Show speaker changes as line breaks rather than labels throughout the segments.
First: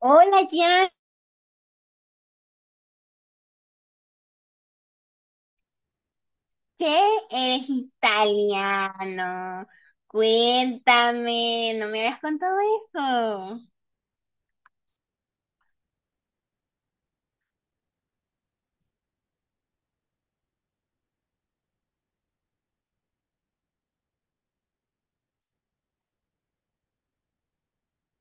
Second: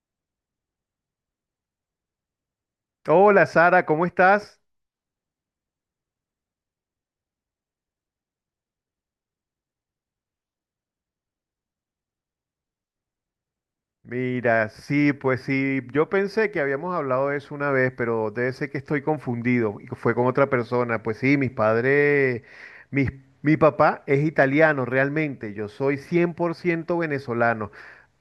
Hola, ya
Hola, Sara, ¿cómo estás?
sé, eres italiano. Cuéntame, no me habías contado eso.
Mira, sí, pues sí, yo pensé que habíamos hablado de eso una vez, pero debe ser que estoy confundido y que fue con otra persona. Pues sí, mis padres, mis- mi papá es italiano realmente, yo soy 100% venezolano,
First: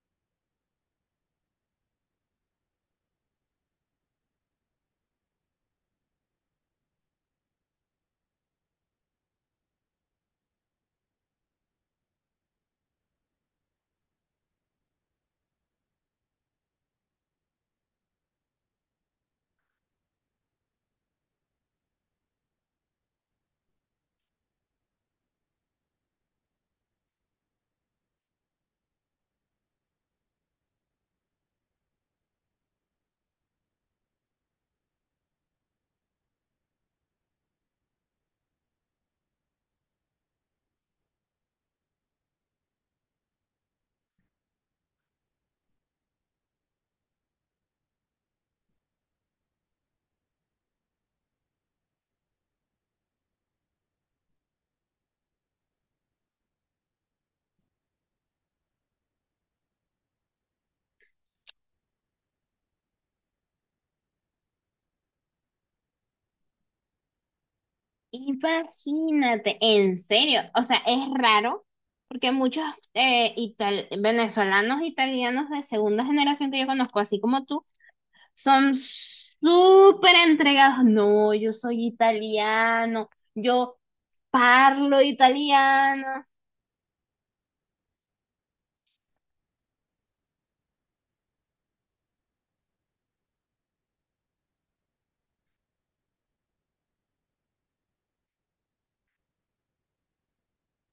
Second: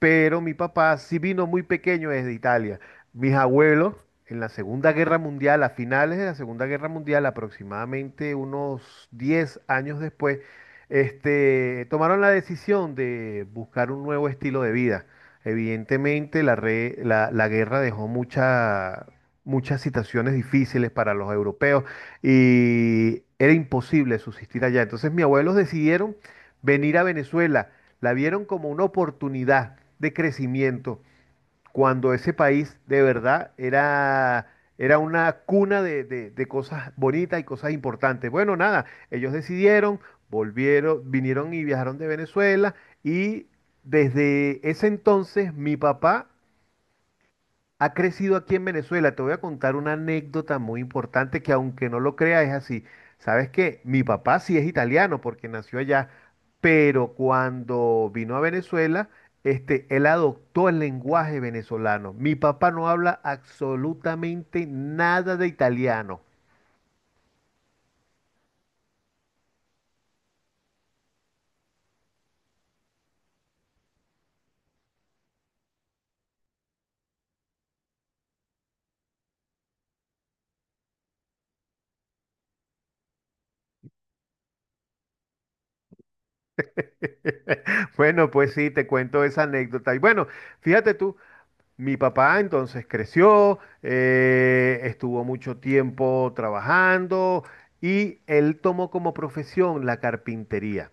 pero mi papá sí vino muy pequeño desde Italia. Mis abuelos en la Segunda Guerra Mundial, a finales de la Segunda Guerra Mundial, aproximadamente unos 10 años después, tomaron la decisión de buscar un nuevo estilo de vida. Evidentemente, la guerra dejó muchas situaciones difíciles para los europeos y era imposible subsistir allá. Entonces, mis abuelos decidieron venir a Venezuela, la vieron como una oportunidad de crecimiento cuando ese país de verdad era una cuna de cosas bonitas y cosas importantes. Bueno, nada, ellos decidieron, vinieron y viajaron de Venezuela y desde ese entonces mi papá ha crecido aquí en Venezuela. Te voy a contar una anécdota muy importante que, aunque no lo creas, es así. Sabes que mi papá sí es italiano porque nació allá, pero cuando vino a Venezuela, él adoptó el lenguaje venezolano. Mi papá no habla absolutamente nada de italiano.
Imagínate, en serio, o sea, es raro porque muchos venezolanos, italianos de segunda generación que yo conozco, así como tú, son súper entregados. No, yo soy italiano, yo parlo italiano.
Bueno, pues sí, te cuento esa anécdota. Y bueno, fíjate tú, mi papá entonces creció, estuvo mucho tiempo trabajando y él tomó como profesión la carpintería.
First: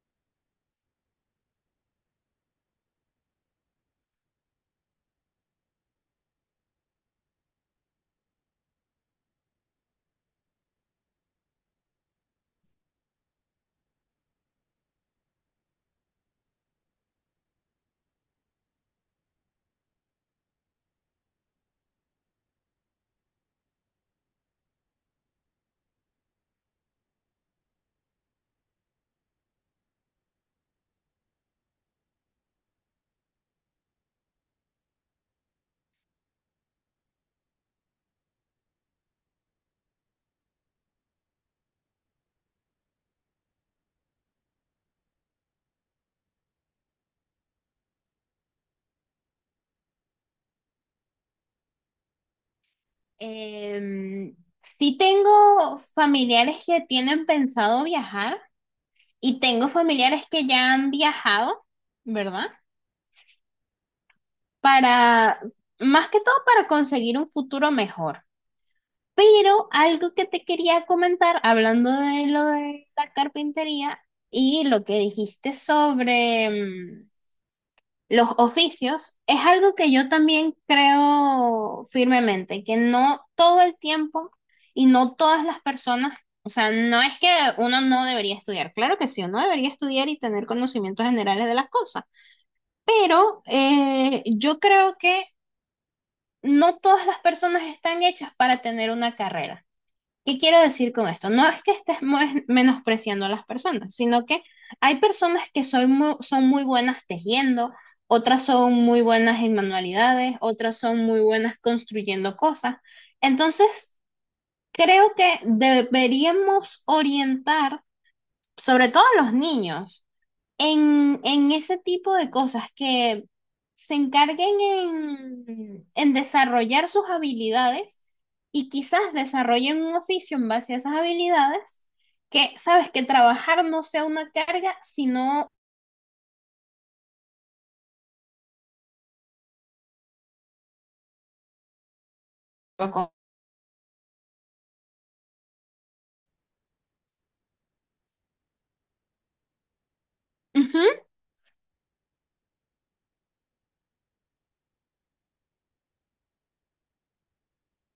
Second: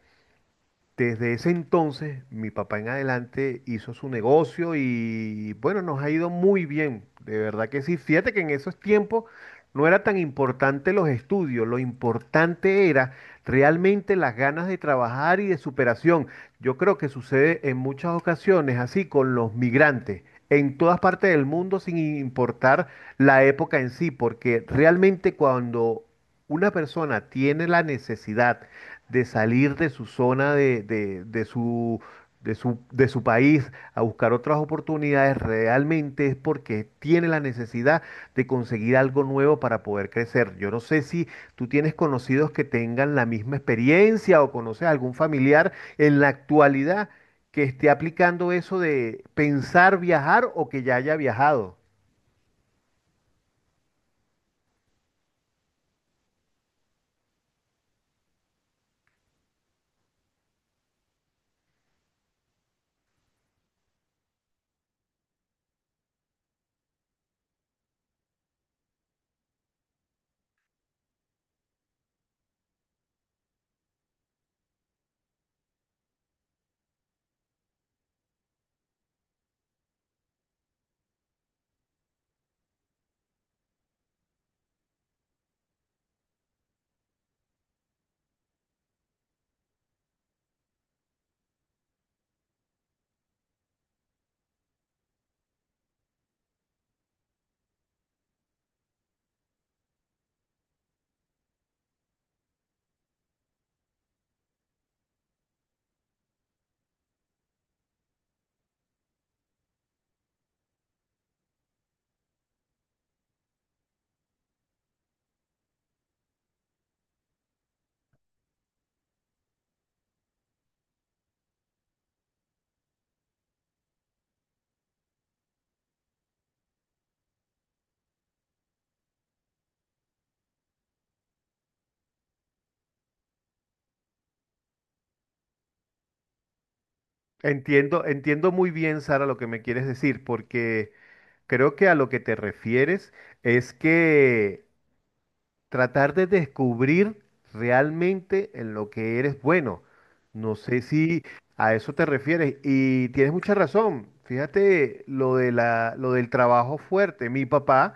Desde ese entonces, mi papá en adelante hizo su negocio y bueno, nos ha ido muy bien, de verdad que sí. Fíjate que en esos tiempos no era tan importante los estudios, lo importante era realmente las ganas de trabajar y de superación. Yo creo que sucede en muchas ocasiones así con los migrantes, en todas partes del mundo, sin importar la época en sí, porque realmente cuando una persona tiene la necesidad de salir de su zona de de su país a buscar otras oportunidades, realmente es porque tiene la necesidad de conseguir algo nuevo para poder crecer. Yo no sé si tú tienes conocidos que tengan la misma experiencia o conoces algún familiar en la actualidad que esté aplicando eso de pensar viajar o que ya haya viajado.
Em, sí tengo familiares que tienen pensado viajar y tengo familiares que ya han viajado, ¿verdad? Para, más que todo para conseguir un futuro mejor. Pero algo que te quería comentar, hablando de lo de la carpintería y lo que dijiste sobre, los oficios, es algo que yo también creo firmemente, que no todo el tiempo y no todas las personas, o sea, no es que uno no debería estudiar, claro que sí, uno debería estudiar y tener conocimientos generales de las cosas, pero yo creo que no todas las personas están hechas para tener una carrera. ¿Qué quiero decir con esto? No es que estés mo- menospreciando a las personas, sino que hay personas que son muy buenas tejiendo, otras son muy buenas en manualidades, otras son muy buenas construyendo cosas. Entonces, creo que deberíamos orientar, sobre todo a los niños, en ese tipo de cosas, que se encarguen en desarrollar sus habilidades y quizás desarrollen un oficio en base a esas habilidades, que sabes, que trabajar no sea una carga, sino...
Entiendo, entiendo muy bien, Sara, lo que me quieres decir, porque creo que a lo que te
Ujú.
refieres es que tratar de descubrir realmente en lo que eres bueno. No sé si a eso te refieres, y tienes mucha razón. Fíjate lo de lo del trabajo fuerte. Mi papá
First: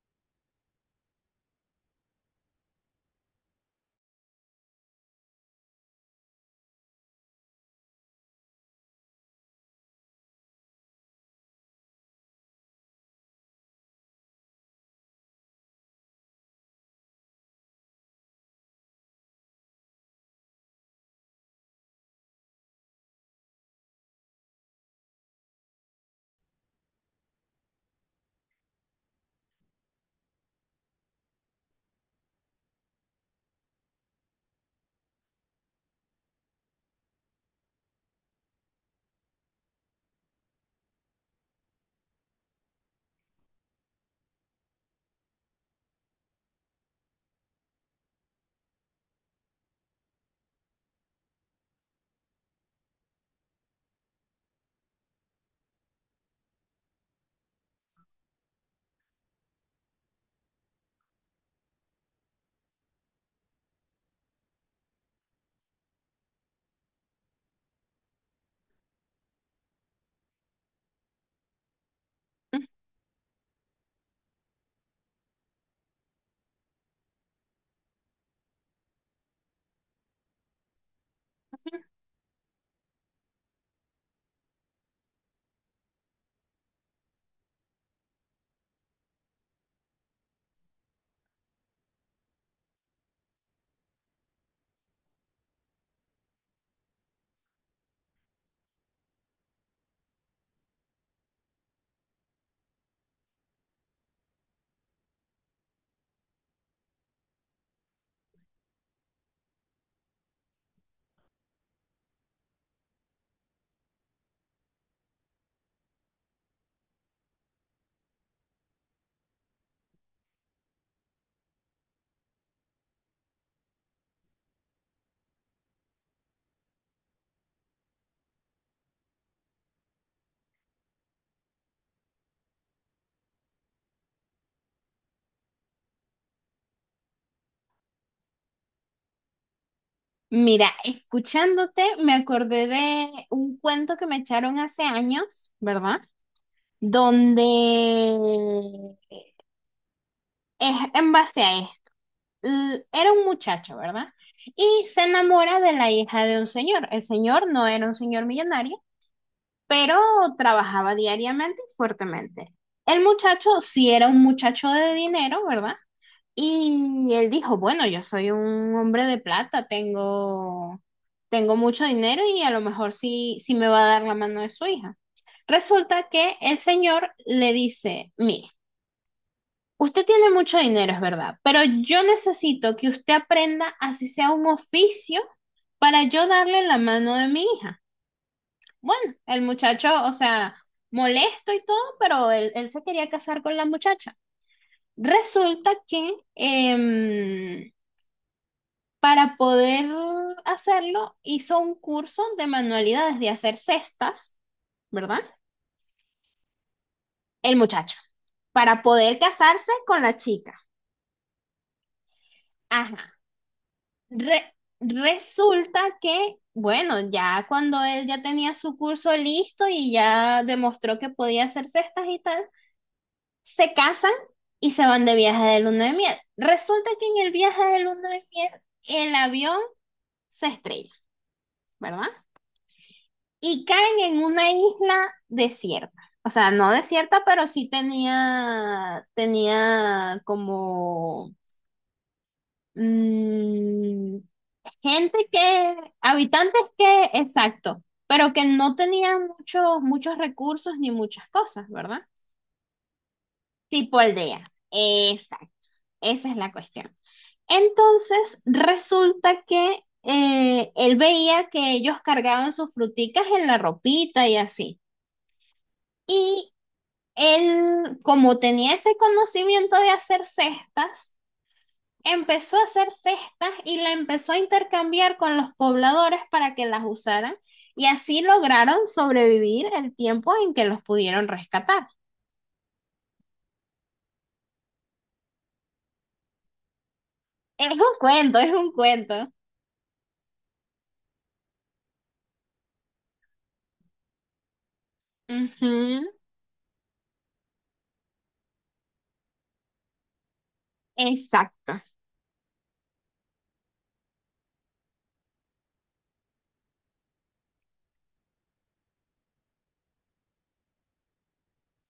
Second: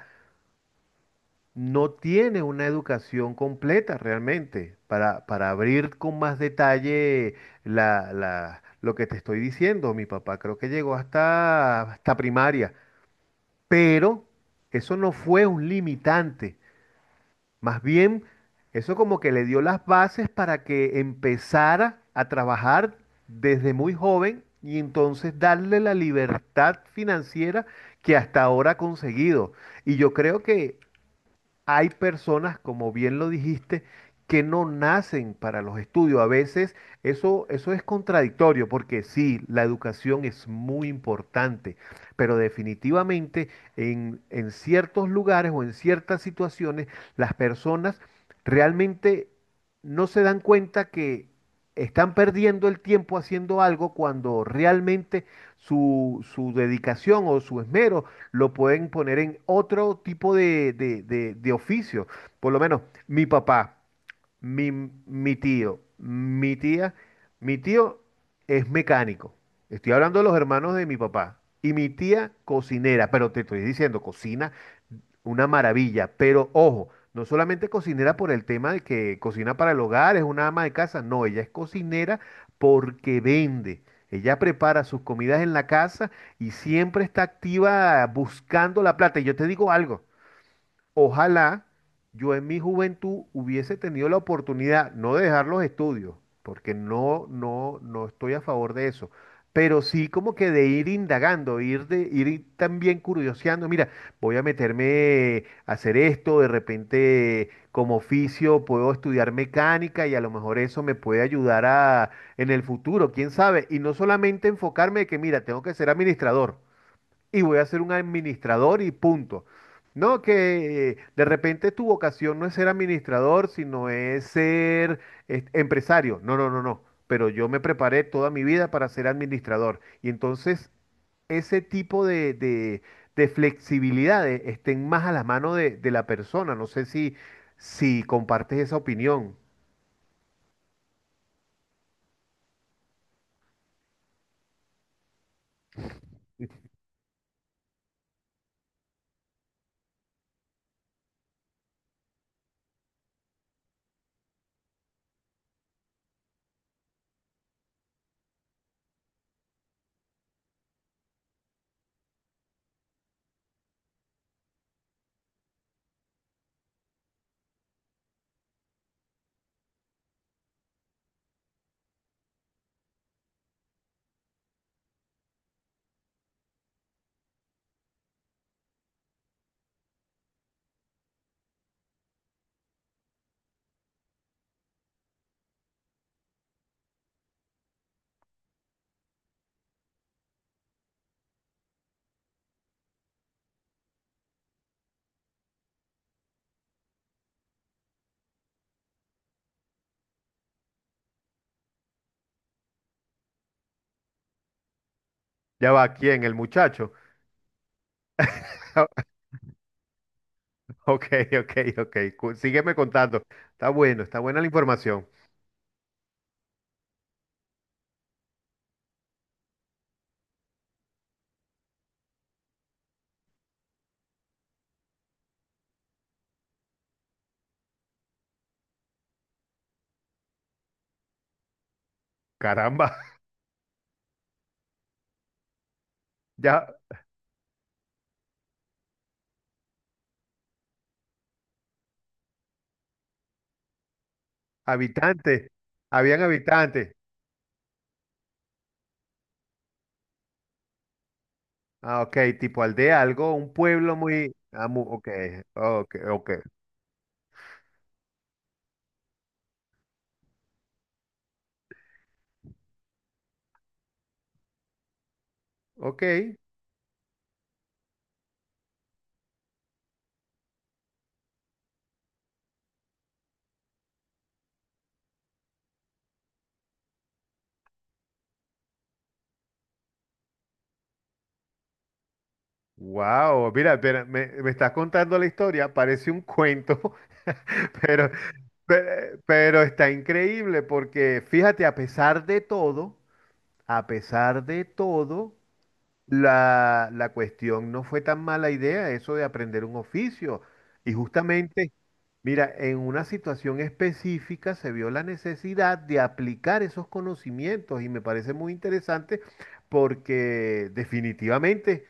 no tiene una educación completa realmente para abrir con más detalle lo que te estoy diciendo. Mi papá creo que llegó hasta primaria. Pero eso no fue un limitante. Más bien, eso como que le dio las bases para que empezara a trabajar desde muy joven y entonces darle la libertad financiera que hasta ahora ha conseguido. Y yo creo que hay personas, como bien lo dijiste, que no nacen para los estudios. A veces eso es contradictorio porque sí, la educación es muy importante, pero definitivamente en ciertos lugares o en ciertas situaciones las personas realmente no se dan cuenta que están perdiendo el tiempo haciendo algo cuando realmente su dedicación o su esmero lo pueden poner en otro tipo de oficio. Por lo menos mi papá, mi tío, mi tía, mi tío es mecánico. Estoy hablando de los hermanos de mi papá. Y mi tía cocinera, pero te estoy diciendo, cocina una maravilla, pero ojo, no solamente cocinera por el tema de que cocina para el hogar, es una ama de casa, no, ella es cocinera porque vende. Ella prepara sus comidas en la casa y siempre está activa buscando la plata. Y yo te digo algo, ojalá yo en mi juventud hubiese tenido la oportunidad, no de dejar los estudios, porque no, no, no estoy a favor de eso, pero sí como que de ir indagando, ir ir también curioseando, mira, voy a meterme a hacer esto, de repente como oficio puedo estudiar mecánica y a lo mejor eso me puede ayudar a en el futuro, quién sabe, y no solamente enfocarme de que mira, tengo que ser administrador y voy a ser un administrador y punto. No, que de repente tu vocación no es ser administrador, sino es ser empresario. No, no, no, no. Pero yo me preparé toda mi vida para ser administrador. Y entonces ese tipo de flexibilidades estén más a la mano de la persona. No sé si, si compartes esa opinión.
Mira, escuchándote, me acordé de un cuento que me echaron hace años, ¿verdad? Donde es en base a esto. Era un muchacho, ¿verdad? Y se enamora de la hija de un señor. El señor no era un señor millonario, pero trabajaba diariamente y fuertemente. El muchacho sí era un muchacho de dinero, ¿verdad? Y él dijo, bueno, yo soy un hombre de plata, tengo mucho dinero y a lo mejor sí, sí me va a dar la mano de su hija. Resulta que el señor le dice, mira, usted tiene mucho dinero, es verdad, pero yo necesito que usted aprenda así sea un oficio para yo darle la mano de mi hija. Bueno, el muchacho, o sea, molesto y todo, pero él se quería casar con la muchacha. Resulta que para poder hacerlo hizo un curso de manualidades de hacer cestas, ¿verdad?
Ya va, ¿quién? El muchacho.
El muchacho, para poder casarse con la chica.
Ok, ok, ok. Cu- Sígueme
Ajá.
contando. Está bueno, está buena
Re-
la información.
Resulta que, bueno, ya cuando él ya tenía su curso listo y ya demostró que podía hacer cestas y tal, se casan y se van de viaje de luna de miel. Resulta que en el viaje de luna de miel el avión se estrella, ¿verdad?
Caramba.
Y caen en una isla desierta. O sea, no
Ya,
desierta, pero sí tenía como... Mm. Gente
habitantes,
que,
habían
habitantes
habitantes.
que, exacto, pero que no tenían muchos, muchos recursos ni muchas cosas,
Ah,
¿verdad?
ok, tipo aldea, algo, un pueblo
Tipo
muy...
aldea.
Ah, mu- ok,
Exacto.
ok, ok,
Esa es la cuestión. Entonces, resulta que él veía que ellos cargaban sus fruticas en la ropita y así.
ok.
Y él, como tenía ese conocimiento de hacer cestas, empezó a hacer cestas y la empezó a intercambiar con los pobladores para que las usaran, y así lograron sobrevivir el tiempo en que los pudieron rescatar.
Wow, mira, espera, me estás contando la historia, parece un cuento,
Es un
pero,
cuento, es un
pe-
cuento.
pero está increíble porque fíjate, a pesar de todo, a pesar de todo...
Ujú.
La cuestión no fue tan mala idea eso de aprender un oficio. Y justamente,
Exacto.
mira, en una situación específica se vio la necesidad de aplicar esos conocimientos y me parece muy interesante porque definitivamente,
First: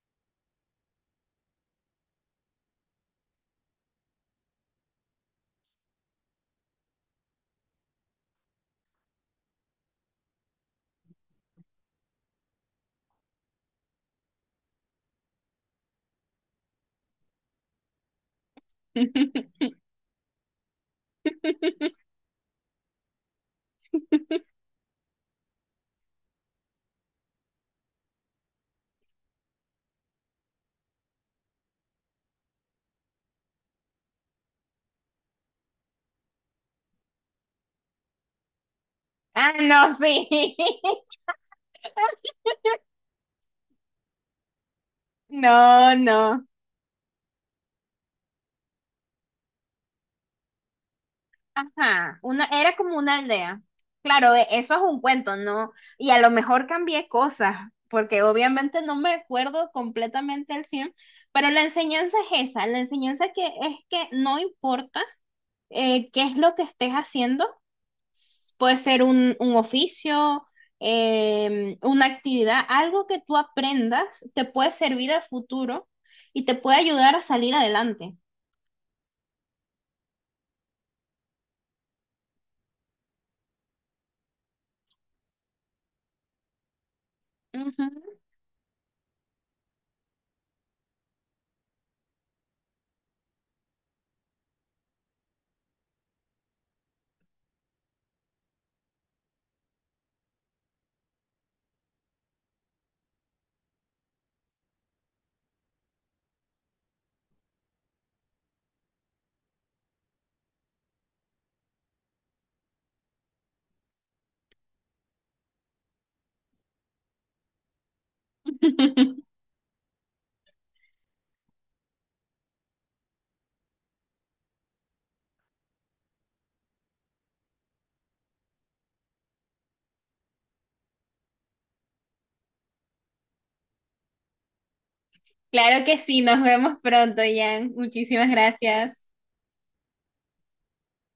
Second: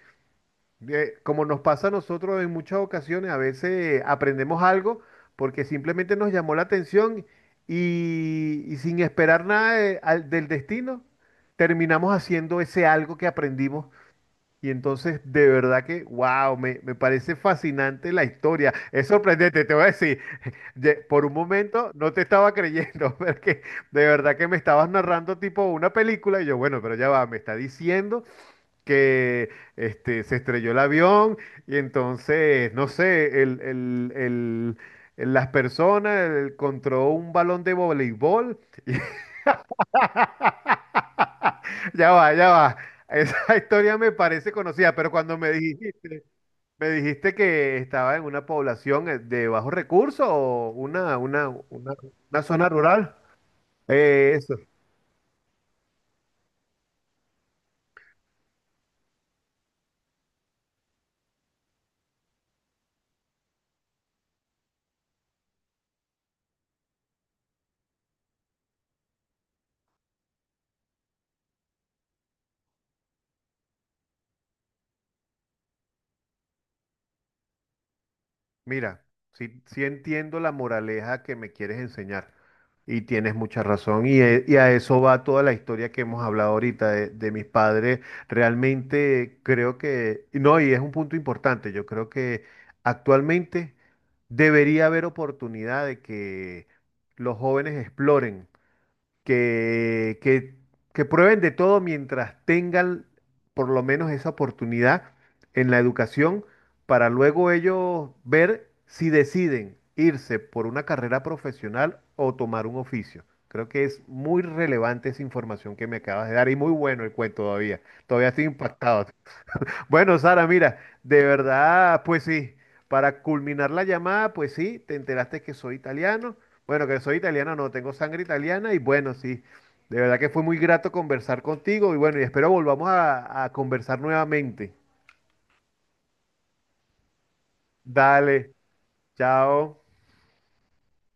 como nos pasa a nosotros en muchas ocasiones, a veces aprendemos algo porque simplemente nos llamó la atención y sin esperar nada del destino, terminamos haciendo ese algo que aprendimos y entonces, de verdad que, wow, me parece fascinante la historia. Es sorprendente, te voy a decir, por un momento no te estaba creyendo, porque de verdad que me estabas narrando tipo una película y yo, bueno, pero ya va, me está diciendo que se estrelló el avión y entonces, no sé, las personas encontró un balón de voleibol.
Ah, no, sí.
Ya va, ya va. Esa historia me parece conocida, pero cuando me
No,
dijiste...
no.
Me dijiste que estaba en una población de bajos recursos o
Ajá,
una
una,
zona
era como
rural.
una aldea. Claro,
Eso.
eso es un cuento, ¿no? Y a lo mejor cambié cosas, porque obviamente no me acuerdo completamente al cien, pero la enseñanza es esa, la enseñanza, que es que no importa qué es lo que estés haciendo, puede ser un oficio, una actividad, algo que tú aprendas te puede servir al futuro y te puede ayudar a salir adelante.
Mira, sí, sí entiendo la moraleja que me quieres enseñar y tienes mucha razón y, y a eso va toda la historia que hemos hablado ahorita de mis
Ujú.
padres. Realmente creo que, no, y es un punto importante, yo creo que actualmente debería haber oportunidad de que los jóvenes exploren. que, que, que prueben de todo mientras tengan por lo menos esa oportunidad en la educación para luego ellos ver si deciden irse por una carrera profesional o tomar un oficio. Creo que es muy relevante esa información que me acabas de dar y muy bueno el cuento todavía. Todavía estoy impactado. Bueno, Sara, mira, de verdad, pues sí, para culminar la llamada, pues sí, te enteraste que soy italiano. Bueno, que soy italiano, no, tengo sangre italiana y bueno, sí, de verdad que fue muy grato conversar contigo y bueno, y espero volvamos a conversar nuevamente.
Claro que sí, nos vemos pronto, Jan. Muchísimas
Dale,
gracias.
chao.